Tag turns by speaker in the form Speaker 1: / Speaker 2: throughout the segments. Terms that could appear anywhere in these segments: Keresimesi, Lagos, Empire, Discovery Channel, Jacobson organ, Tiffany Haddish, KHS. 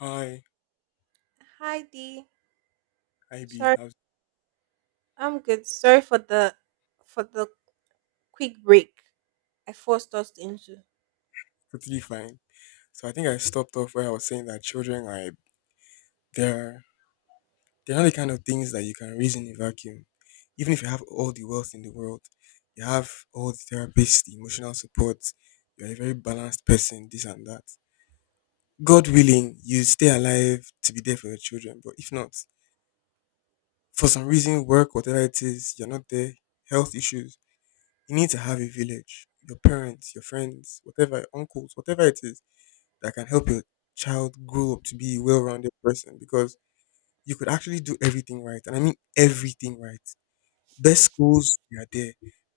Speaker 1: Hi,
Speaker 2: Hi Dee.
Speaker 1: IB.
Speaker 2: Sorry,
Speaker 1: I was
Speaker 2: I'm good. Sorry for the for the quick break I forced us into.
Speaker 1: totally fine. So I think I stopped off where I was saying that children are they're they're not the kind of things that you can raise in a vacuum. Even if you have all the wealth in the world, you have all the therapists, the emotional support, you're a very balanced person, this and that. God willing, you stay alive to be there for your children. But if not, for some reason, work, whatever it is, you're not there, health issues, you need to have a village. Your parents, your friends, whatever, uncles, whatever it is that can help your child grow up to be a well-rounded person, because you could actually do everything right, and I mean everything right. Best schools, they are there.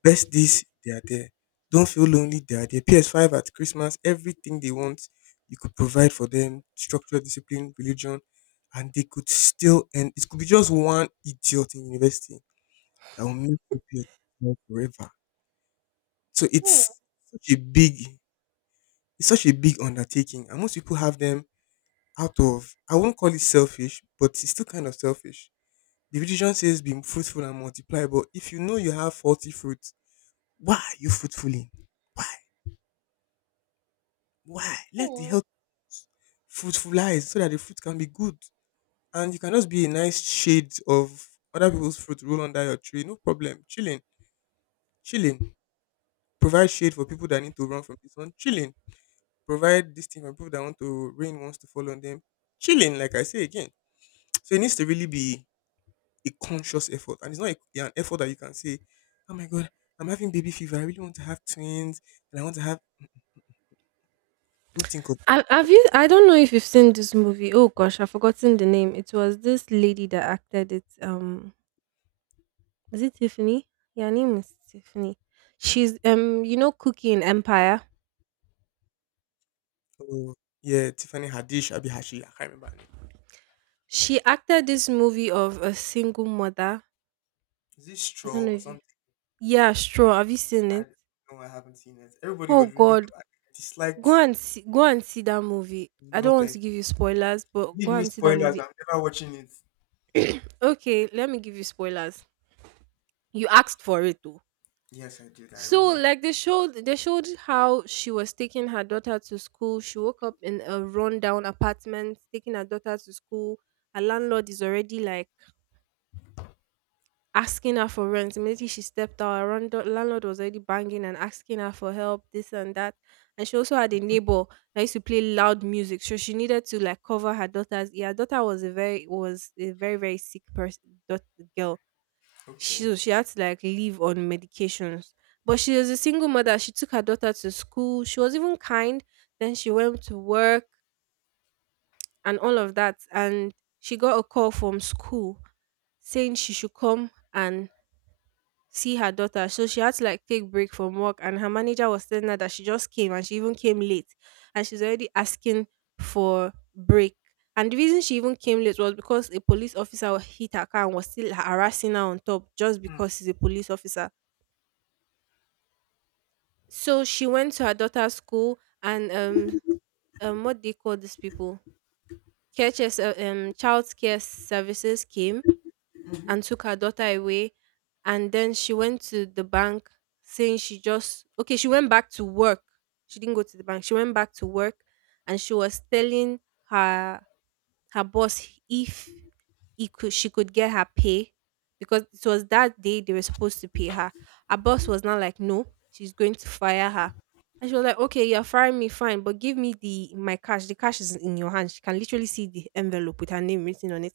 Speaker 1: Best this, they are there. Don't feel lonely, they are there. PS5 at Christmas, everything they want. You could provide for them structure, discipline, religion, and they could still — and it could be just one idiot in university that will make you pay attention forever. So
Speaker 2: Hmm.
Speaker 1: such a big it's such a big undertaking, and most people have them out of — I won't call it selfish, but it's still kind of selfish. The religion says be fruitful and multiply, but if you know you have faulty fruits, why are you fruitfuling? Why? Why? Let the
Speaker 2: hmm.
Speaker 1: health fruitfulize so that the fruit can be good. And you can just be a nice shade of other people's fruit, roll under your tree. No problem. Chilling. Chilling. Provide shade for people that need to run from this one. Chilling. Provide this thing for people that want to, rain wants to fall on them. Chilling, like I say again. So it needs to really be a conscious effort, and it's not a, yeah, an effort that you can say, "Oh my God, I'm having baby fever. I really want to have twins, and I want to have." Don't think of.
Speaker 2: Have you? I don't know if you've seen this movie. Oh gosh, I've forgotten the name. It was this lady that acted it. Is it Tiffany? Yeah, her name is Tiffany. She's you know, Cookie in Empire.
Speaker 1: Oh, yeah, Tiffany Haddish, Abi Hashi. I can't remember her name.
Speaker 2: She acted this movie of a single mother.
Speaker 1: Is this
Speaker 2: I don't
Speaker 1: straw
Speaker 2: know
Speaker 1: or
Speaker 2: if you.
Speaker 1: something?
Speaker 2: Yeah, sure. Have you seen
Speaker 1: I
Speaker 2: it?
Speaker 1: don't know. I haven't seen it. Everybody was
Speaker 2: Oh
Speaker 1: raving
Speaker 2: God,
Speaker 1: about it. I
Speaker 2: go
Speaker 1: disliked.
Speaker 2: and see that movie. I
Speaker 1: No,
Speaker 2: don't want
Speaker 1: thank
Speaker 2: to
Speaker 1: you.
Speaker 2: give you spoilers, but
Speaker 1: Give
Speaker 2: go
Speaker 1: me
Speaker 2: and see that
Speaker 1: spoilers.
Speaker 2: movie.
Speaker 1: I'm never watching it.
Speaker 2: Okay, let me give you spoilers. You asked for it though.
Speaker 1: Yes, I did. I
Speaker 2: So
Speaker 1: remember.
Speaker 2: like they showed how she was taking her daughter to school. She woke up in a rundown apartment, taking her daughter to school. Her landlord is already like asking her for rent. Immediately she stepped out. Her landlord was already banging and asking her for help, this and that. And she also had a neighbor that used to play loud music, so she needed to like cover her daughter's ear. Her daughter was a very sick person. Girl, she
Speaker 1: Okay.
Speaker 2: so she had to like live on medications. But she was a single mother. She took her daughter to school. She was even kind. Then she went to work and all of that. And she got a call from school saying she should come and see her daughter. So she had to like take break from work and her manager was telling her that she just came and she even came late and she's already asking for break. And the reason she even came late was because a police officer hit her car and was still harassing her on top just
Speaker 1: Mm.
Speaker 2: because he's a police officer. So she went to her daughter's school and what do you call these people? KHS child care services came and took her daughter away. And then she went to the bank saying okay, she went back to work. She didn't go to the bank. She went back to work and she was telling her her boss if he could she could get her pay because it was that day they were supposed to pay her. Her boss was not like, no, she's going to fire her. And she was like, okay, you're firing me, fine, but give me the my cash. The cash is in your hand. She can literally see the envelope with her name written on it.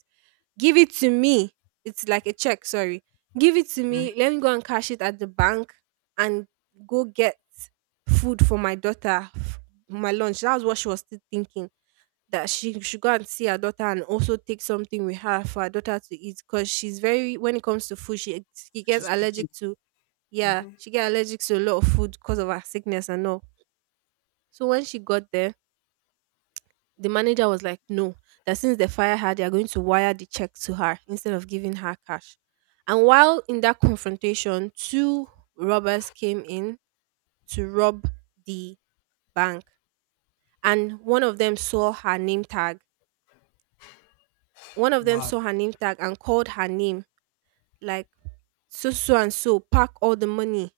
Speaker 2: Give it to me. It's like a check, sorry. Give it to
Speaker 1: Hmm.
Speaker 2: me.
Speaker 1: Mm-hmm.
Speaker 2: Let me go and cash it at the bank and go get food for my daughter, my lunch. That was what she was still thinking. That she should go and see her daughter and also take something with her for her daughter to eat. Because she's very, when it comes to food, she gets
Speaker 1: She's picky.
Speaker 2: allergic to, yeah,
Speaker 1: Hmm.
Speaker 2: she get allergic to a lot of food because of her sickness and all. So when she got there, the manager was like, no, that since they fire her, they are going to wire the check to her instead of giving her cash. And while in that confrontation, two robbers came in to rob the bank. And one of them saw her name tag. One of them
Speaker 1: Mad.
Speaker 2: saw her name tag and called her name, like, and so, pack all the money.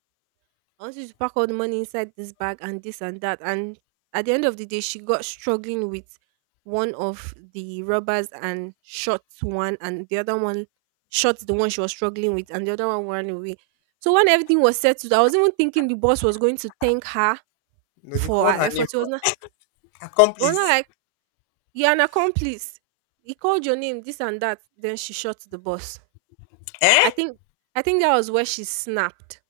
Speaker 2: I want you to pack all the money inside this bag and this and that. And at the end of the day, she got struggling with one of the robbers and shot one, and the other one shot the one she was struggling with, and the other one ran away. So when everything was settled, I was even thinking the boss was going to thank her
Speaker 1: No, they
Speaker 2: for
Speaker 1: called
Speaker 2: her
Speaker 1: her name.
Speaker 2: effort. It was not
Speaker 1: Accomplice.
Speaker 2: like you're an accomplice. He called your name, this and that. Then she shot the boss.
Speaker 1: Eh?
Speaker 2: I think, I think that was where she snapped.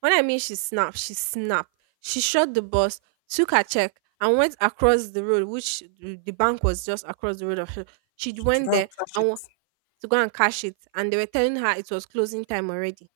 Speaker 2: When I mean she snapped, she snapped. She shot the bus, took her check, and went across the road, which the bank was just across the road of her. She
Speaker 1: To
Speaker 2: went
Speaker 1: go and
Speaker 2: there
Speaker 1: catch it.
Speaker 2: and wa- to go and cash it, and they were telling her it was closing time already.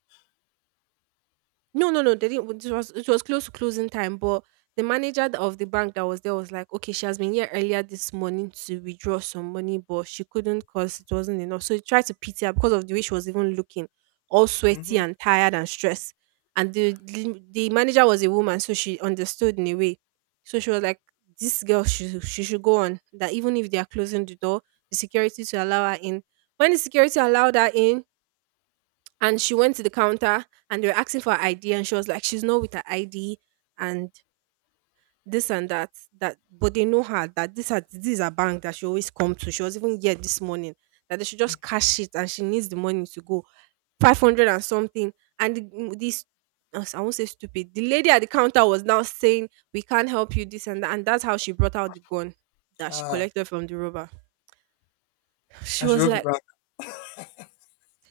Speaker 2: No, no, no. They didn't. It was close to closing time, but the manager of the bank that was there was like, okay, she has been here earlier this morning to withdraw some money, but she couldn't because it wasn't enough. So he tried to pity her because of the way she was even looking, all sweaty
Speaker 1: Mm-hmm.
Speaker 2: and tired and stressed. And the manager was a woman, so she understood in a way. So she was like, this girl, she should go on. That even if they are closing the door, the security to allow her in. When the security allowed her in, and she went to the counter and they were asking for her ID and she was like, she's not with her ID and this and that. That but they know her that this is her bank that she always come to. She was even here this morning. That they should just cash it and she needs the money to go. 500 and something. And this I won't say stupid. The lady at the counter was now saying, we can't help you, this and that. And that's how she brought out the gun that she
Speaker 1: Ah.
Speaker 2: collected from the robber.
Speaker 1: I
Speaker 2: She
Speaker 1: should
Speaker 2: was
Speaker 1: rub it
Speaker 2: like,
Speaker 1: back.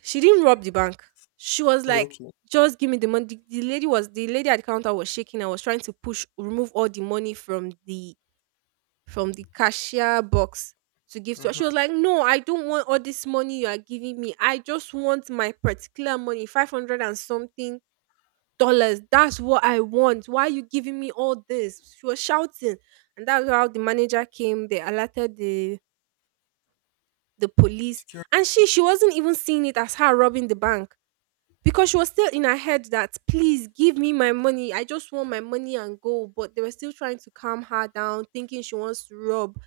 Speaker 2: she didn't rob the bank. She was
Speaker 1: Oh,
Speaker 2: like,
Speaker 1: okay.
Speaker 2: just give me the money. The lady was the lady at the counter was shaking. I was trying to push remove all the money from the cashier box to give to her. She was
Speaker 1: Mm-hmm.
Speaker 2: like, no, I don't want all this money you are giving me. I just want my particular money, 500 and something dollars. That's what I want. Why are you giving me all this? She was shouting. And that's how the manager came. They alerted the police. And
Speaker 1: Security.
Speaker 2: she wasn't even seeing it as her robbing the bank. Because she was still in her head that please give me my money, I just want my money and go, but they were still trying to calm her down thinking she wants to rob,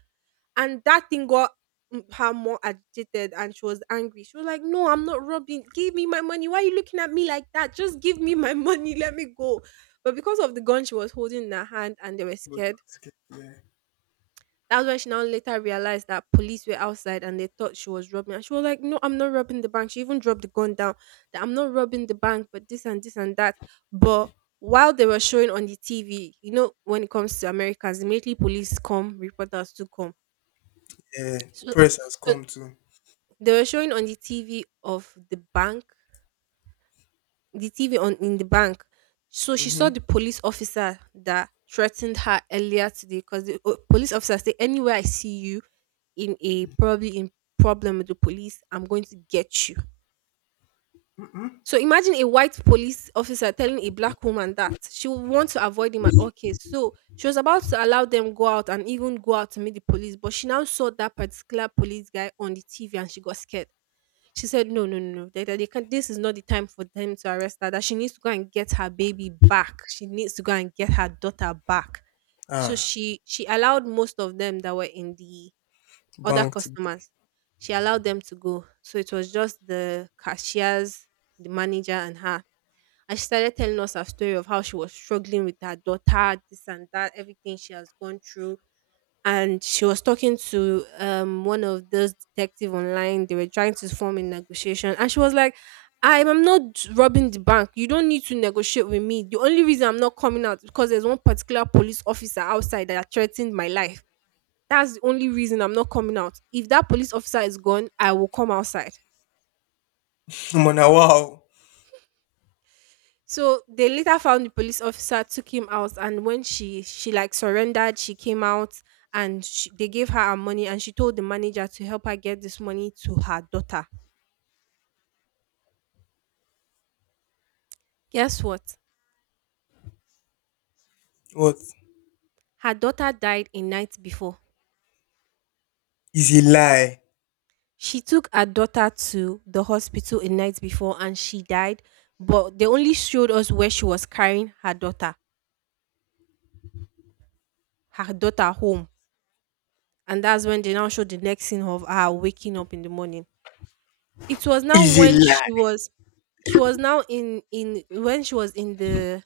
Speaker 2: and that thing got her more agitated and she was angry. She was like, no, I'm not robbing, give me my money, why are you looking at me like that, just give me my money, let me go. But because of the gun she was holding in her hand and they were
Speaker 1: Everybody
Speaker 2: scared,
Speaker 1: was scared. Yeah.
Speaker 2: that's when she now later realized that police were outside and they thought she was robbing. And she was like, no, I'm not robbing the bank. She even dropped the gun down that I'm not robbing the bank, but this and this and that. But while they were showing on the TV, you know, when it comes to Americans, immediately police come, reporters to come.
Speaker 1: Yeah.
Speaker 2: So,
Speaker 1: Press has
Speaker 2: so
Speaker 1: come too.
Speaker 2: they were showing on the TV of the bank, the TV on in the bank. So she
Speaker 1: Mm-hmm.
Speaker 2: saw the police officer that threatened her earlier today because the police officer said, "Anywhere I see you in a probably in problem with the police, I'm going to get you." So imagine a white police officer telling a black woman that she would want to avoid him at all cases. So she was about to allow them go out and even go out to meet the police, but she now saw that particular police guy on the TV and she got scared. She said, no, no, no, no. That they can't, this is not the time for them to arrest her. That she needs to go and get her baby back. She needs to go and get her daughter back. So
Speaker 1: Ah.
Speaker 2: she allowed most of them that were in the other
Speaker 1: Bank to go.
Speaker 2: customers. She allowed them to go. So it was just the cashiers, the manager, and her. And she started telling us her story of how she was struggling with her daughter, this and that, everything she has gone through, and she was talking to one of those detective online. They were trying to form a negotiation and she was like, "I'm not robbing the bank. You don't need to negotiate with me. The only reason I'm not coming out is because there's one particular police officer outside that threatened my life. That's the only reason I'm not coming out. If that police officer is gone, I will come outside."
Speaker 1: Mona, wow.
Speaker 2: So they later found the police officer, took him out, and when she like surrendered, she came out and she, they gave her her money, and she told the manager to help her get this money to her daughter. Guess what?
Speaker 1: What?
Speaker 2: Her daughter died a night before.
Speaker 1: Is a lie.
Speaker 2: She took her daughter to the hospital a night before, and she died. But they only showed us where she was carrying her daughter home, and that's when they now showed the next scene of her waking up in the morning. It was now
Speaker 1: Is a
Speaker 2: when
Speaker 1: lie.
Speaker 2: she was now in when she was in the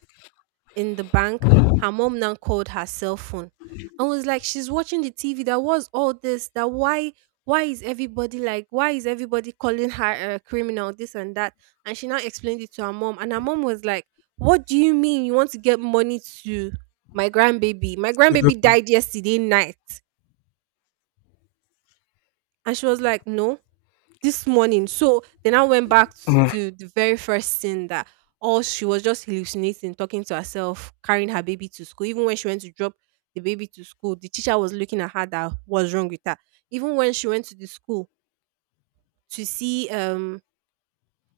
Speaker 2: in the bank, her mom now called her cell phone and was like, she's watching the TV. That was all this. That why is everybody like, why is everybody calling her a criminal, this and that? And she now explained it to her mom. And her mom was like, "What do you mean you want to get money to my grandbaby? My
Speaker 1: Your
Speaker 2: grandbaby
Speaker 1: daughter.
Speaker 2: died yesterday night." And she was like, "No, this morning." So they now went back
Speaker 1: Mm.
Speaker 2: to the very first scene that all she was just hallucinating, talking to herself, carrying her baby to school. Even when she went to drop the baby to school, the teacher was looking at her that was wrong with her. Even when she went to the school to see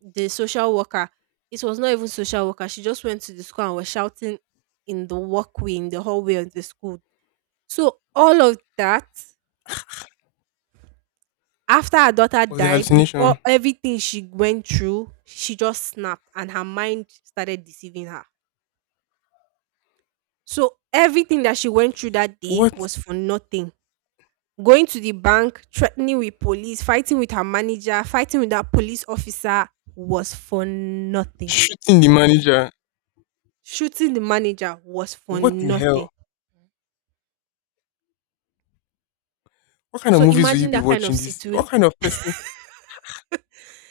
Speaker 2: the social worker, it was not even social worker. She just went to the school and was shouting in the walkway, in the hallway of the school. So all of that, after her daughter
Speaker 1: Was a
Speaker 2: died, with all
Speaker 1: hallucination.
Speaker 2: everything she went through, she just snapped and her mind started deceiving her. So everything that she went through that day
Speaker 1: What?
Speaker 2: was for nothing: going to the bank, threatening with police, fighting with her manager, fighting with that police officer was for nothing.
Speaker 1: Shooting the manager.
Speaker 2: Shooting the manager was for
Speaker 1: What the hell?
Speaker 2: nothing.
Speaker 1: What kind of
Speaker 2: So
Speaker 1: movies will you
Speaker 2: imagine
Speaker 1: be
Speaker 2: that kind of
Speaker 1: watching? This?
Speaker 2: situation.
Speaker 1: What kind of person?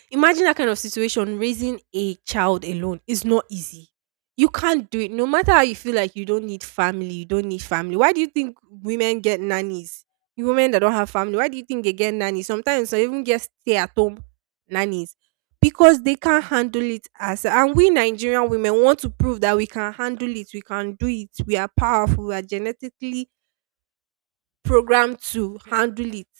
Speaker 2: Imagine that kind of situation, raising a child alone is not easy. You can't do it. No matter how you feel like you don't need family, you don't need family. Why do you think women get nannies? You Women that don't have family, why do you think they get nannies? Sometimes they even get stay at home nannies because they can't handle it, as and we Nigerian women want to prove that we can handle it, we can do it, we are powerful, we are genetically programmed to handle it.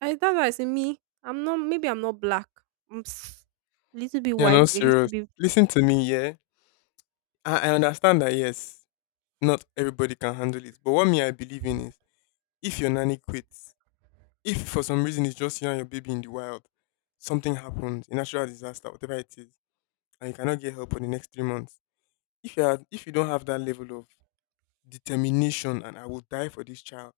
Speaker 2: I That's why I say me. I'm not. Maybe I'm not black. I'm s- Little bit
Speaker 1: You're
Speaker 2: white.
Speaker 1: not
Speaker 2: A
Speaker 1: serious.
Speaker 2: little bit.
Speaker 1: Listen to me, yeah. I understand that, yes, not everybody can handle it. But what me, I believe in is, if your nanny quits, if for some reason it's just you and your baby in the wild, something happens, a natural disaster, whatever it is, and you cannot get help for the next 3 months. If you are — if you don't have that level of determination and I will die for this child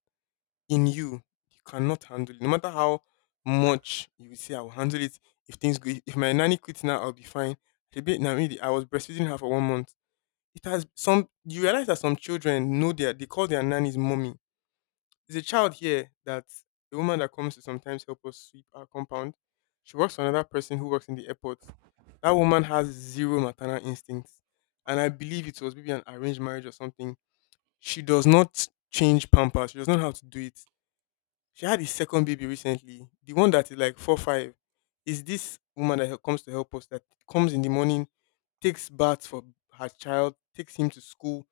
Speaker 1: in you, you cannot handle it. No matter how much you say I will handle it, if things go, if my nanny quits now, I'll be fine. The bit now, really, I was breastfeeding her for one month. It has some. You realize that some children know their they call their nannies mommy. There's a child here that — the woman that comes to sometimes help us sweep our compound. She works for another person who works in the airport. That woman has zero maternal instincts. And I believe it was maybe an arranged marriage or something. She does not change pampers. She does not know how to do it. She had a second baby recently. The one that is like four five is this woman that hel- comes to help us, that comes in the morning, takes baths for her child, takes him to school,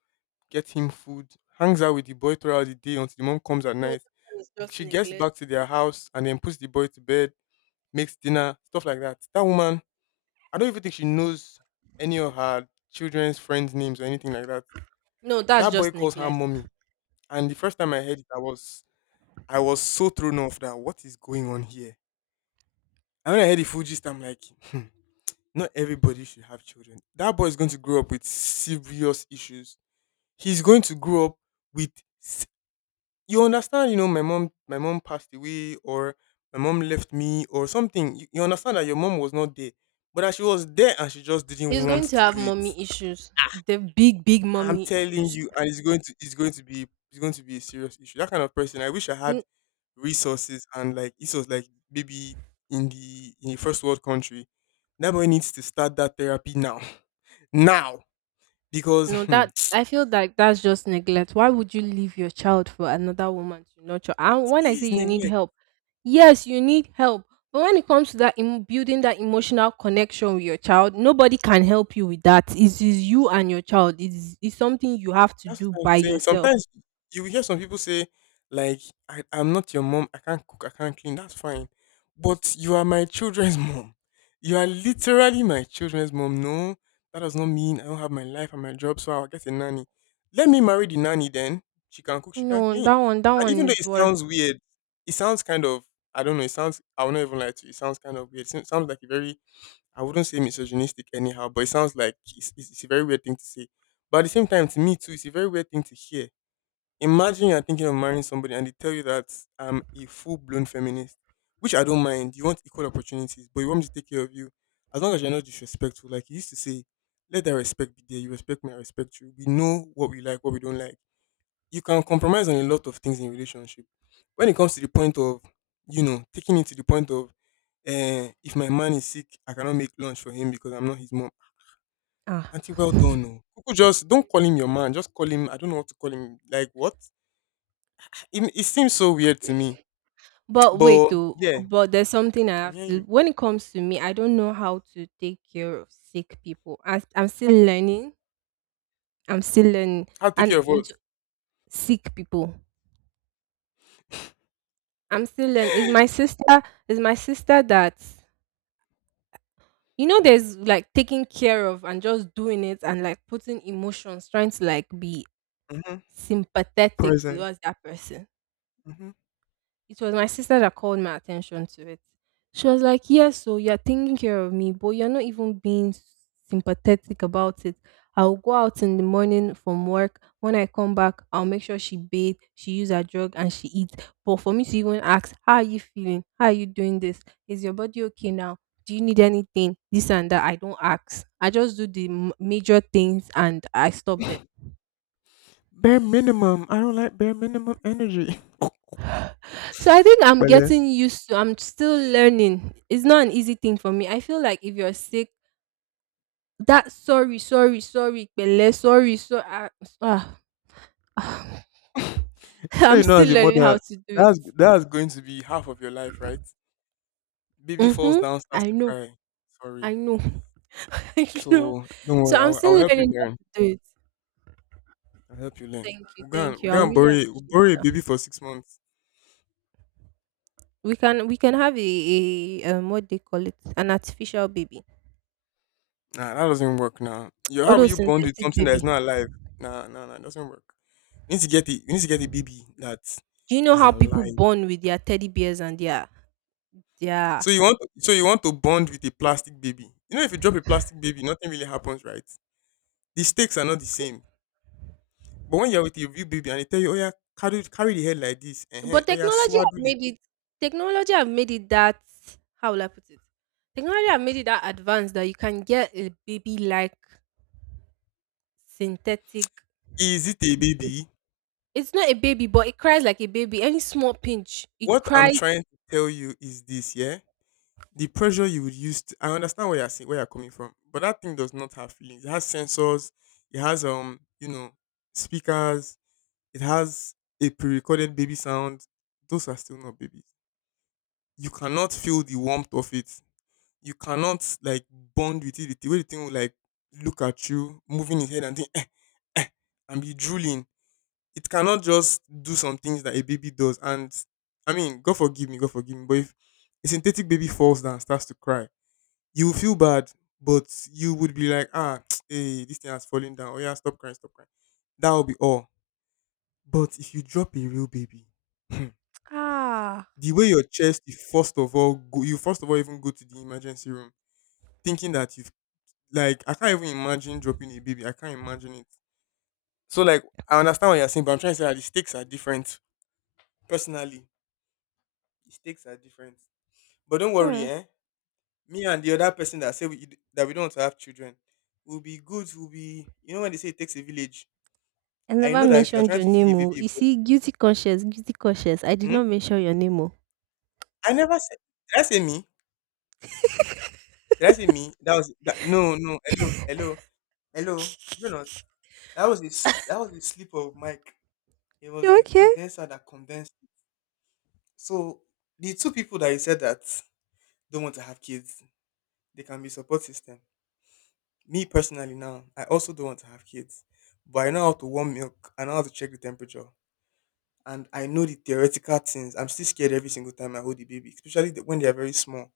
Speaker 1: gets him food, hangs out with the boy throughout the day until the mom comes at
Speaker 2: No,
Speaker 1: night,
Speaker 2: that one is just
Speaker 1: she gets
Speaker 2: neglect.
Speaker 1: back to their house and then puts the boy to bed, makes dinner, stuff like that. That woman, I don't even think she knows any of her children's friends' names or anything like that.
Speaker 2: No, that's
Speaker 1: That boy
Speaker 2: just
Speaker 1: calls her
Speaker 2: neglect.
Speaker 1: mommy. And the first time I heard it, I was — I was so thrown off that what is going on here? And when I heard the full gist, I'm like, hmm, not everybody should have children. That boy is going to grow up with serious issues. He's going to grow up with — you understand, my mom passed away, or my mom left me or something. You understand that your mom was not there. But that she was there and she just didn't
Speaker 2: He's
Speaker 1: want
Speaker 2: going to
Speaker 1: to
Speaker 2: have
Speaker 1: do it.
Speaker 2: mommy issues. The big, big
Speaker 1: I'm
Speaker 2: mommy
Speaker 1: telling
Speaker 2: issues.
Speaker 1: you, and it's going to be it's going to be a serious issue. That kind of person. I wish I had resources and like this was like maybe in the first world country. That boy needs to start that therapy now. Now. Because
Speaker 2: No,
Speaker 1: hmm,
Speaker 2: that I feel like that's just neglect. Why would you leave your child for another woman to nurture? And
Speaker 1: it
Speaker 2: when I say
Speaker 1: is
Speaker 2: you need
Speaker 1: neglect.
Speaker 2: help, yes, you need help. But when it comes to building that emotional connection with your child, nobody can help you with that. It is you and your child. It's something you have to
Speaker 1: That's
Speaker 2: do
Speaker 1: what I'm
Speaker 2: by
Speaker 1: saying.
Speaker 2: yourself.
Speaker 1: Sometimes you will hear some people say, like, I'm not your mom, I can't cook, I can't clean, that's fine. But you are my children's mom. You are literally my children's mom. No, that does not mean I don't have my life and my job, so I'll get a nanny. Let me marry the nanny then. She can cook, she can
Speaker 2: No,
Speaker 1: clean.
Speaker 2: that
Speaker 1: And
Speaker 2: one
Speaker 1: even though
Speaker 2: is
Speaker 1: it
Speaker 2: worth.
Speaker 1: sounds weird, it sounds kind of, I don't know, it sounds, I will not even lie to you, it sounds kind of weird. It sounds like a very — I wouldn't say misogynistic anyhow, but it sounds like it's a very weird thing to say. But at the same time, to me too, it's a very weird thing to hear. Imagine you're thinking of marrying somebody and they tell you that I'm a full blown feminist, which I don't mind. You want equal opportunities, but you want me to take care of you as long as you're not disrespectful. Like you used to say, let that respect be there. You respect me, I respect you. We know what we like, what we don't like. You can compromise on a lot of things in relationship. When it comes to the point of, taking it to the point of, if my man is sick, I cannot make lunch for him because I'm not his mom.
Speaker 2: Ah.
Speaker 1: Auntie, well done. No. Kuku just don't call him your man. Just call him. I don't know what to call him. Like what? It seems so weird to me.
Speaker 2: But wait,
Speaker 1: But
Speaker 2: though.
Speaker 1: yeah,
Speaker 2: But there's something I
Speaker 1: I'm
Speaker 2: have
Speaker 1: hearing
Speaker 2: to.
Speaker 1: you.
Speaker 2: When it comes to me, I don't know how to take care of sick people. I'm still learning. I'm still learning,
Speaker 1: I'll take care
Speaker 2: and
Speaker 1: of us.
Speaker 2: with sick people. I'm still learning. Is my sister? Is my sister that, you know? There's like taking care of and just doing it and like putting emotions, trying to like be
Speaker 1: Hmm.
Speaker 2: sympathetic
Speaker 1: Present.
Speaker 2: towards that person.
Speaker 1: Hmm.
Speaker 2: It was my sister that called my attention to it. She was like, "Yes, so you're taking care of me, but you're not even being sympathetic about it." I'll go out in the morning from work. When I come back, I'll make sure she bathe, she use her drug, and she eats. But for me to even ask, how are you feeling? How are you doing this? Is your body okay now? Do you need anything? This and that. I don't ask. I just do the major things and I stop there.
Speaker 1: Bare minimum. I don't like bare minimum energy.
Speaker 2: So I think I'm
Speaker 1: Well, eh,
Speaker 2: getting used to, I'm still learning. It's not an easy thing for me. I feel like if you're sick, that sorry, sorry, sorry, pele, sorry, so ah, ah, ah.
Speaker 1: sure,
Speaker 2: I'm
Speaker 1: you know,
Speaker 2: still
Speaker 1: as a
Speaker 2: learning how
Speaker 1: mother,
Speaker 2: to do it.
Speaker 1: that's going to be half of your life, right? Baby falls
Speaker 2: Mm-hmm.
Speaker 1: down, starts
Speaker 2: I
Speaker 1: to
Speaker 2: know.
Speaker 1: cry. Sorry.
Speaker 2: I know. I know.
Speaker 1: So don't worry.
Speaker 2: So I'm
Speaker 1: I'll
Speaker 2: still
Speaker 1: help you
Speaker 2: learning how
Speaker 1: learn.
Speaker 2: to do it.
Speaker 1: I'll help you learn.
Speaker 2: Thank you.
Speaker 1: We're gonna,
Speaker 2: Thank
Speaker 1: we're
Speaker 2: you. I
Speaker 1: gonna
Speaker 2: really
Speaker 1: borrow, a- we'll
Speaker 2: appreciate
Speaker 1: borrow a
Speaker 2: it.
Speaker 1: baby for 6 months.
Speaker 2: We can have a what they call it, an artificial baby.
Speaker 1: Nah, that doesn't work now. Yo, how
Speaker 2: All
Speaker 1: will
Speaker 2: those
Speaker 1: you bond with
Speaker 2: synthetic
Speaker 1: something that is
Speaker 2: baby.
Speaker 1: not alive? Nah, nah, nah, it doesn't work. You need to get it. You need to get a baby that
Speaker 2: Do you know
Speaker 1: is
Speaker 2: how people
Speaker 1: alive.
Speaker 2: born with their teddy bears and their their?
Speaker 1: So you want to bond with a plastic baby. You know, if you drop a plastic baby, nothing really happens, right? The stakes are not the same. But when you're with a real baby and they tell you, oh yeah, carry the head like this, uh-huh,
Speaker 2: But
Speaker 1: oh yeah, swaddle it.
Speaker 2: technology have made it that, how will I put it? Technology have made it that advanced that you can get a baby like synthetic,
Speaker 1: Is it a baby?
Speaker 2: it's not a baby, but it cries like a baby. Any small pinch, it
Speaker 1: What I'm
Speaker 2: cries.
Speaker 1: trying to tell you is this, yeah? The pressure you would use to — I understand where you're saying, where you're coming from, but that thing does not have feelings. It has sensors, it has speakers, it has a pre-recorded baby sound. Those are still not babies. You cannot feel the warmth of it. You cannot like bond with it. The way the thing will like look at you, moving his head and think, eh, eh, and be drooling, it cannot just do some things that a baby does. And I mean, God forgive me, God forgive me. But if a synthetic baby falls down and starts to cry, you will feel bad, but you would be like, ah, hey, this thing has fallen down. Oh yeah, stop crying, stop crying. That will be all. But if you drop a real baby, hmm,
Speaker 2: Ah.
Speaker 1: the way your chest, you first of all even go to the emergency room, thinking that you've — like I can't even imagine dropping a baby. I can't imagine it. So like I understand what you're saying, but I'm trying to say that the stakes are different personally. The stakes are different. But don't worry,
Speaker 2: Hmm.
Speaker 1: eh? Me and the other person that say that we don't want to have children will be good. Will be, you know, when they say it takes a village.
Speaker 2: I
Speaker 1: I
Speaker 2: never
Speaker 1: know that if you are
Speaker 2: mentioned
Speaker 1: trying
Speaker 2: your
Speaker 1: to feed
Speaker 2: name.
Speaker 1: a
Speaker 2: Oh.
Speaker 1: baby a
Speaker 2: You see, guilty conscious, guilty conscious. I did
Speaker 1: bottle, hmm?
Speaker 2: not mention your name. Oh.
Speaker 1: I never said. Did I say me? Did I say me? That was that. No, no. Hello, hello, hello. Between us, That was a slip of Mike. It was
Speaker 2: You
Speaker 1: the
Speaker 2: okay.
Speaker 1: condenser that condensed. So the two people that you said that don't want to have kids, they can be support system. Me personally now, I also don't want to have kids. But I know how to warm milk. I know how to check the temperature. And I know the theoretical things. I'm still scared every single time I hold the baby, especially when they are very small.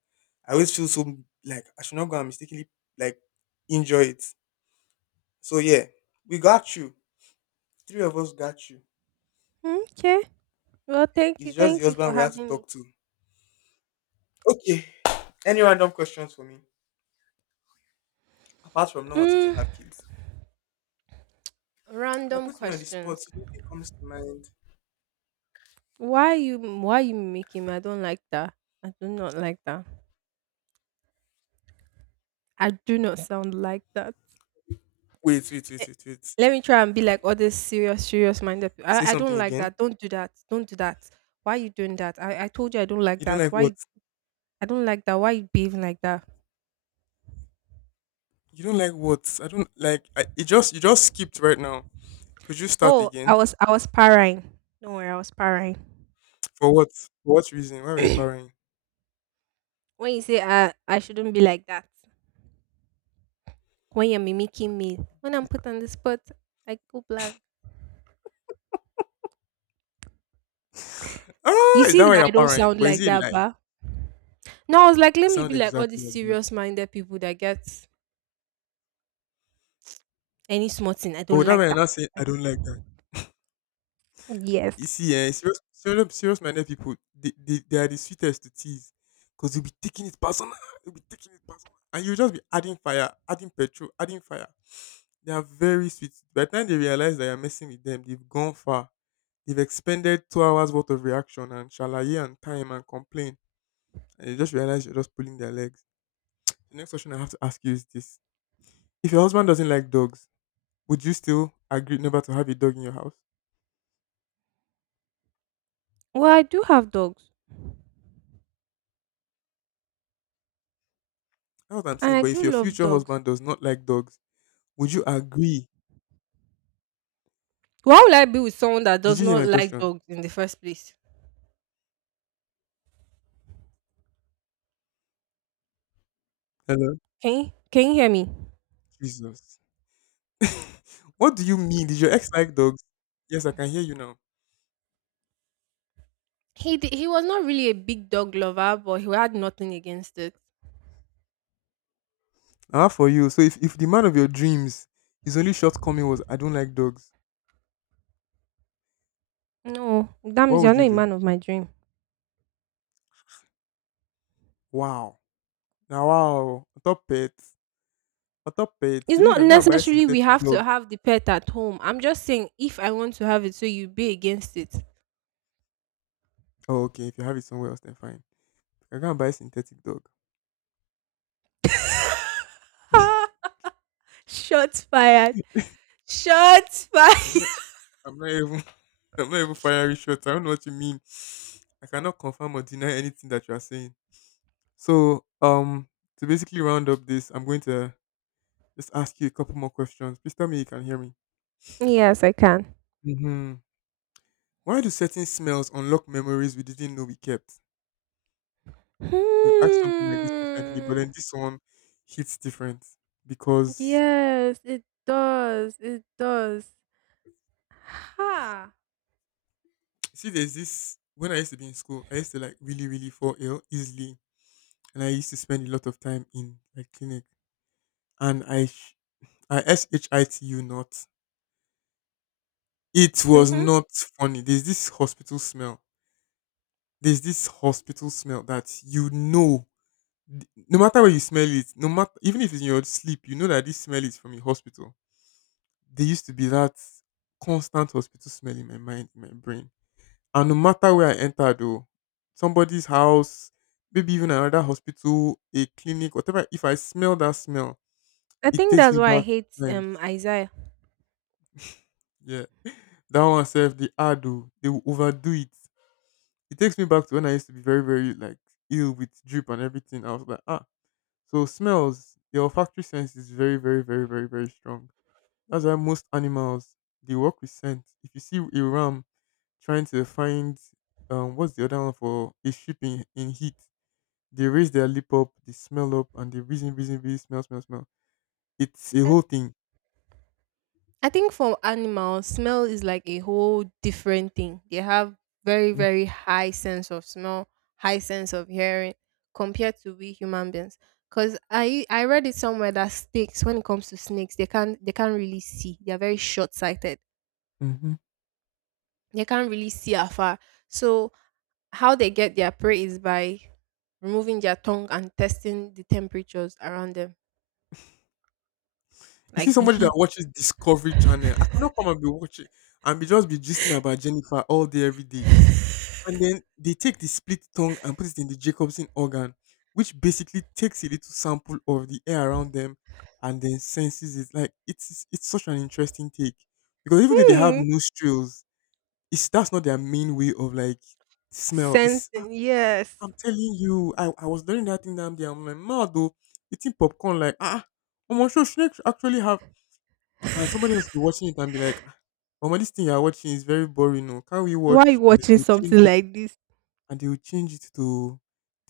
Speaker 1: I always feel so like I should not go and mistakenly like injure it. So yeah, we got you. Three of us got you.
Speaker 2: Mm, okay. Well,
Speaker 1: It's just the
Speaker 2: thank you for
Speaker 1: husband we have to
Speaker 2: having me.
Speaker 1: talk to. Okay. Any random questions for me? Apart from not wanting to
Speaker 2: Mm,
Speaker 1: have kids. You're
Speaker 2: random
Speaker 1: me on the spot,
Speaker 2: questions.
Speaker 1: nothing comes to mind.
Speaker 2: Why you making me? I don't like that. I do not like that. I do not sound like that.
Speaker 1: Wait, wait, wait,
Speaker 2: Eh,
Speaker 1: wait, wait.
Speaker 2: let me try and be like all these serious, serious minded people.
Speaker 1: Say
Speaker 2: I don't
Speaker 1: something
Speaker 2: like
Speaker 1: again.
Speaker 2: that. Don't do that. Don't do that. Why you doing that? I told you I don't like
Speaker 1: You don't
Speaker 2: that.
Speaker 1: like
Speaker 2: Why
Speaker 1: what?
Speaker 2: you- I don't like that. Why you behaving like that?
Speaker 1: You don't like what? I don't like. It just you just skipped right now. Could you start
Speaker 2: Oh, I
Speaker 1: again?
Speaker 2: was I was parrying. Don't worry, I was parrying.
Speaker 1: For what? For what reason? Why were you parrying?
Speaker 2: When you say I shouldn't be like that. When you're mimicking me, when I'm put on the spot, I go blank.
Speaker 1: Ah,
Speaker 2: You
Speaker 1: is
Speaker 2: see
Speaker 1: that why
Speaker 2: that
Speaker 1: you're
Speaker 2: I don't
Speaker 1: parrying?
Speaker 2: sound
Speaker 1: But is
Speaker 2: like
Speaker 1: it
Speaker 2: that,
Speaker 1: like?
Speaker 2: ba? No, I was like,
Speaker 1: It
Speaker 2: let me
Speaker 1: sounds
Speaker 2: be like all
Speaker 1: exactly
Speaker 2: these
Speaker 1: like that.
Speaker 2: serious minded people that get any small thing. I
Speaker 1: Oh,
Speaker 2: don't
Speaker 1: that way
Speaker 2: like
Speaker 1: you're
Speaker 2: that.
Speaker 1: not saying
Speaker 2: I
Speaker 1: I don't like that.
Speaker 2: don't- Yes.
Speaker 1: You see, eh, serious, serious, serious-minded people, they are the sweetest to tease, cause you'll be taking it personal. You'll be taking it personal, and you'll just be adding fire, adding petrol, adding fire. They are very sweet. By the time they realize that you're messing with them, they've gone far. You've expended 2 hours worth of reaction and shalaye and time and complain, and you just realize you're just pulling their legs. The next question I have to ask you is this: if your husband doesn't like dogs, would you still agree never to have a dog in your house?
Speaker 2: Well, I do have dogs
Speaker 1: That's what I'm
Speaker 2: and
Speaker 1: saying.
Speaker 2: I
Speaker 1: But if
Speaker 2: do
Speaker 1: your
Speaker 2: love
Speaker 1: future
Speaker 2: dogs.
Speaker 1: husband does not like dogs, would you agree?
Speaker 2: Why would I be with someone that
Speaker 1: Did
Speaker 2: does
Speaker 1: you hear
Speaker 2: not
Speaker 1: my
Speaker 2: like
Speaker 1: question?
Speaker 2: dogs in the first place?
Speaker 1: Hello,
Speaker 2: Can you hear me?
Speaker 1: Jesus. What do you mean? Did your ex like dogs? Yes, I can hear you now.
Speaker 2: He was not really a big dog lover, but he had nothing against it.
Speaker 1: Ah, for you. So if the man of your dreams, his only shortcoming was I don't like dogs,
Speaker 2: No, that
Speaker 1: what
Speaker 2: means you're
Speaker 1: would you
Speaker 2: not a
Speaker 1: do?
Speaker 2: man of my dream.
Speaker 1: Wow. Now wow, top pets, on top pets,
Speaker 2: It's
Speaker 1: maybe you
Speaker 2: not
Speaker 1: can go and buy a
Speaker 2: necessarily we
Speaker 1: synthetic
Speaker 2: have to
Speaker 1: dog.
Speaker 2: have the pet at home. I'm just saying if I want to have it, so you be against it.
Speaker 1: Oh, okay, if you have it somewhere else, then fine. You can go and buy a synthetic dog.
Speaker 2: Ah, shots fired. Shots fired.
Speaker 1: I'm not, I'm not even, I'm not even firing shots. I don't know what you mean. I cannot confirm or deny anything that you are saying. So, to basically round up this, I'm going to just ask you a couple more questions. Please tell me you can hear me.
Speaker 2: Yes, I can.
Speaker 1: Hmm. Why do certain smells unlock memories we didn't know we kept? We've asked something like this recently, but
Speaker 2: Hmm.
Speaker 1: then this one hits different because
Speaker 2: Yes, it does. It does. Ha.
Speaker 1: you see, there's this, when I used to be in school, I used to like really, really fall ill easily, and I used to spend a lot of time in like clinic. And ISHITU not. It was
Speaker 2: Mm-hmm.
Speaker 1: not funny. There's this hospital smell. There's this hospital smell that you know, no matter where you smell it, no matter even if it's in your sleep, you know that this smell is from a hospital. There used to be that constant hospital smell in my mind, in my brain. And no matter where I entered, oh, somebody's house, maybe even another hospital, a clinic, whatever. If I smell that smell,
Speaker 2: I
Speaker 1: it
Speaker 2: think
Speaker 1: takes
Speaker 2: that's
Speaker 1: me
Speaker 2: why I
Speaker 1: back
Speaker 2: hate
Speaker 1: to times.
Speaker 2: Isaiah.
Speaker 1: Yeah. That one self, the ad, oh, they will overdo it. It takes me back to when I used to be very, very like ill with drip and everything. I was like, ah. So smells, the olfactory sense is very, very, very, very, very strong. That's why most animals they work with scent. If you see a ram trying to find what's the other one for a sheep in heat, they raise their lip up, they smell up, and they reason, reason, reason, smell, smell, smell. It's a
Speaker 2: I,
Speaker 1: whole thing.
Speaker 2: I think for animals, smell is like a whole different thing. They have very very high sense of smell, high sense of hearing compared to we human beings. Cause I read it somewhere that snakes, when it comes to snakes, they can't really see. They are very short sighted,
Speaker 1: Mm-hmm.
Speaker 2: they can't really see afar. So how they get their prey is by removing their tongue and testing the temperatures around them,
Speaker 1: You see
Speaker 2: like the
Speaker 1: somebody that
Speaker 2: heat.
Speaker 1: watches Discovery Channel. I cannot come and be watching and be just be gisting about Jennifer all day, every day. And then they take the split tongue and put it in the Jacobson organ, which basically takes a little sample of the air around them and then senses it. Like it's such an interesting take. Because even though they have
Speaker 2: Hmm.
Speaker 1: nostrils, it's that's not their main way of like smell. It's
Speaker 2: Sensing, yes.
Speaker 1: I'm telling you, I was doing that thing down there. I'm like, mad though, eating popcorn, like, ah, Mama, sure, snakes actually have. And somebody else will be watching it and be like, ah, Mama, this thing you're watching is very boring. No, can we
Speaker 2: Why are you
Speaker 1: watch? And they
Speaker 2: watching
Speaker 1: will change
Speaker 2: something
Speaker 1: it,
Speaker 2: like this?
Speaker 1: and they will change it to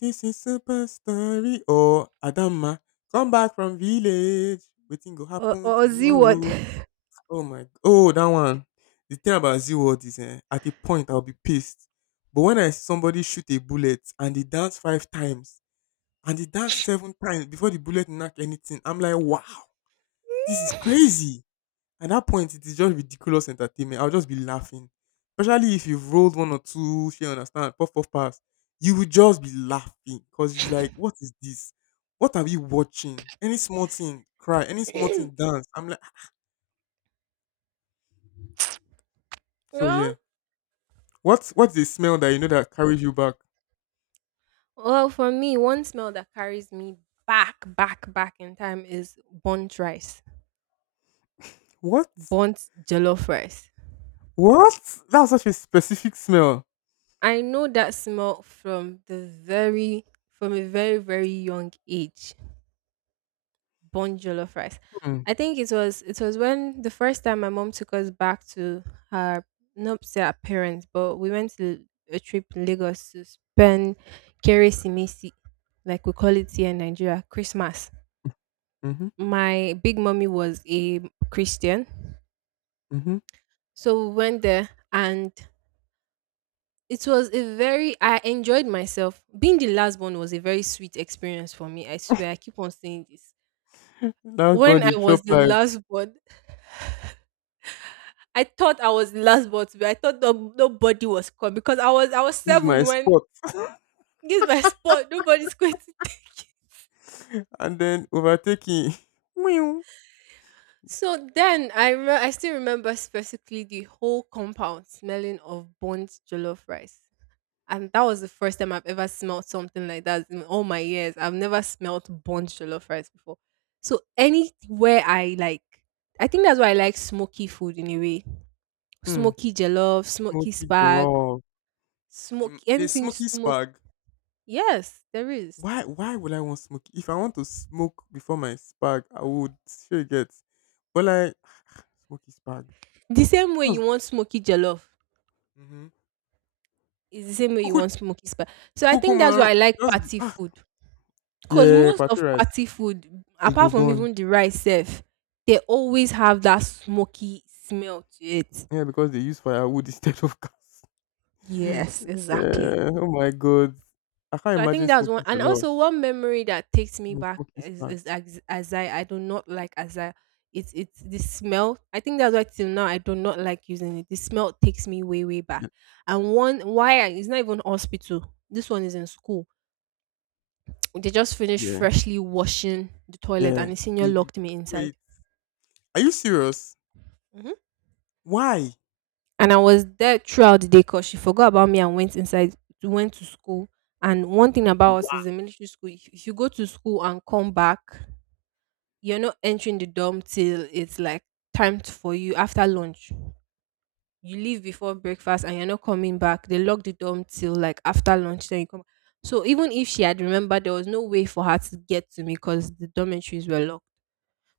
Speaker 1: this is Super Story or Adama, come back from village. Waiting go happen
Speaker 2: Or see what?
Speaker 1: tomorrow. Oh my, oh, that one. The thing about Z World is, eh, at a point, I'll be pissed. But when I see somebody shoot a bullet and they dance five times, and he danced 7 times before the bullet knocked anything. I'm like, "Wow, this is crazy." At that point, it is just ridiculous entertainment. I'll just be laughing. Especially if you've rolled 1 or 2, you understand, puff puff pass, you will just be laughing because it's like, "What is this? What are we watching?" Any small thing, cry. Any small thing, dance. I'm like ah. So yeah.
Speaker 2: Well,
Speaker 1: What's the smell that you know that carries you back?
Speaker 2: well, for me, one smell that carries me back, back, back in time is burnt rice,
Speaker 1: What?
Speaker 2: burnt jollof rice.
Speaker 1: What? That's such a specific smell.
Speaker 2: I know that smell from the very, from a very very young age. Born jollof rice.
Speaker 1: Hmm.
Speaker 2: I think it was when the first time my mom took us back to her, not say her parents, but we went to a trip in Lagos to spend Keresimesi, like we call it here in Nigeria, Christmas.
Speaker 1: Mhm,
Speaker 2: My big mommy was a Christian,
Speaker 1: mhm.
Speaker 2: so we went there and it was a very, I enjoyed myself. Being the last one was a very sweet experience for me. I swear I keep on saying this.
Speaker 1: That one
Speaker 2: When I
Speaker 1: dey chop
Speaker 2: was the
Speaker 1: life.
Speaker 2: last one, I thought I was the last one to be. I thought no, nobody was coming because I was
Speaker 1: This is my
Speaker 2: 7 when,
Speaker 1: spot.
Speaker 2: this is my spot, nobody's going to take it.
Speaker 1: And then overtaking. Meow.
Speaker 2: So then I still remember specifically the whole compound smelling of burnt jollof rice. And that was the first time I've ever smelled something like that in all my years. I've never smelled burnt jollof rice before. So anywhere I like, I think that's why I like smoky food in a way.
Speaker 1: Hmm.
Speaker 2: Smoky jollof, smoky
Speaker 1: Smoky
Speaker 2: spag,
Speaker 1: jollof.
Speaker 2: smoky
Speaker 1: The
Speaker 2: anything
Speaker 1: smoky
Speaker 2: smoky.
Speaker 1: spag.
Speaker 2: Yes, there is.
Speaker 1: Why? Why would I want smoky? If I want to smoke before my spag, I would sure get. But like smoky spag.
Speaker 2: The same way
Speaker 1: That
Speaker 2: you
Speaker 1: was-
Speaker 2: want smoky jollof
Speaker 1: Mhm.
Speaker 2: is the same way you
Speaker 1: Kuku,
Speaker 2: want smoky spag. So I
Speaker 1: kuku
Speaker 2: think that's
Speaker 1: man.
Speaker 2: why I like
Speaker 1: Just be,
Speaker 2: party
Speaker 1: ah.
Speaker 2: food. Cause
Speaker 1: Yeah,
Speaker 2: most
Speaker 1: party
Speaker 2: of
Speaker 1: rice.
Speaker 2: party food,
Speaker 1: It go
Speaker 2: apart from
Speaker 1: burn.
Speaker 2: even the rice self, they always have that smoky smell to it.
Speaker 1: Yeah, because they use firewood instead of gas.
Speaker 2: Yes, exactly.
Speaker 1: Eh, oh my god. I can't
Speaker 2: So I think
Speaker 1: imagine
Speaker 2: that's one,
Speaker 1: smoking
Speaker 2: and
Speaker 1: jollof.
Speaker 2: also one memory that takes me
Speaker 1: No,
Speaker 2: back
Speaker 1: smoking
Speaker 2: is,
Speaker 1: spark.
Speaker 2: as I do not like, as I, it's the smell. I think that's why till now I do not like using it. The smell takes me way way back.
Speaker 1: Yeah.
Speaker 2: And one why I, it's not even hospital. This one is in school. They just finished
Speaker 1: Yeah.
Speaker 2: freshly washing the toilet,
Speaker 1: Yeah.
Speaker 2: and the senior
Speaker 1: They will
Speaker 2: locked me
Speaker 1: pour
Speaker 2: inside.
Speaker 1: it. Are you serious?
Speaker 2: Mhm.
Speaker 1: Why?
Speaker 2: And I was there throughout the day because she forgot about me and went inside, went to school. And one thing about us
Speaker 1: Wow.
Speaker 2: is in military school, if you go to school and come back, you're not entering the dorm till it's like timed for you after lunch. You leave before breakfast and you're not coming back. They lock the dorm till like after lunch, then you come. So even if she had remembered, there was no way for her to get to me because the dormitories were locked.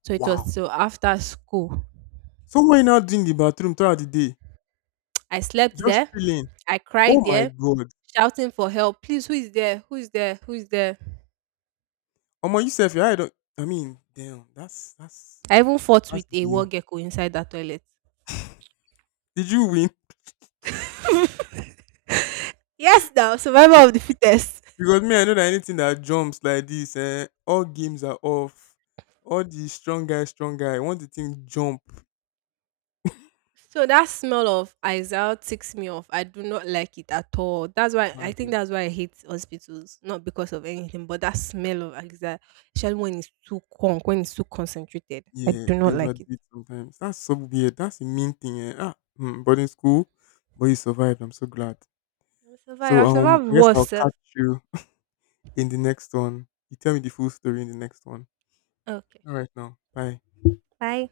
Speaker 2: So it was
Speaker 1: Wow.
Speaker 2: so after school.
Speaker 1: So why now doing the bathroom throughout the day.
Speaker 2: I slept
Speaker 1: Just
Speaker 2: there.
Speaker 1: chilling.
Speaker 2: I cried
Speaker 1: Oh my
Speaker 2: there,
Speaker 1: god.
Speaker 2: shouting for help. Please, who is there? Who is there? Who is there?
Speaker 1: Omo, you self, your eye don't I mean, damn, that's that's
Speaker 2: I even fought
Speaker 1: that's
Speaker 2: with a war
Speaker 1: deal.
Speaker 2: gecko inside that toilet.
Speaker 1: Did you win?
Speaker 2: Yes, now survival of the fittest.
Speaker 1: Because me, I know that anything that jumps like this, eh, all games are off. All the strong guy, strong guy. Once the thing jump,
Speaker 2: So that smell of Isaiah ticks me off. I do not like it at all. That's why, I think
Speaker 1: man,
Speaker 2: that's why I hate hospitals. Not because of anything, but that smell of Isaiah, especially when it's too conk, when it's too concentrated. I
Speaker 1: yeah,
Speaker 2: do
Speaker 1: they
Speaker 2: not like
Speaker 1: overdo
Speaker 2: it.
Speaker 1: it sometimes. That's so weird. That's a mean thing. Eh. Ah, but in school, but you survived. I'm so glad.
Speaker 2: I survived.
Speaker 1: So
Speaker 2: I survived
Speaker 1: I guess
Speaker 2: worse.
Speaker 1: I'll
Speaker 2: Sef.
Speaker 1: catch you in the next one. You tell me the full story in the next one.
Speaker 2: Okay.
Speaker 1: All right now, bye.
Speaker 2: Bye.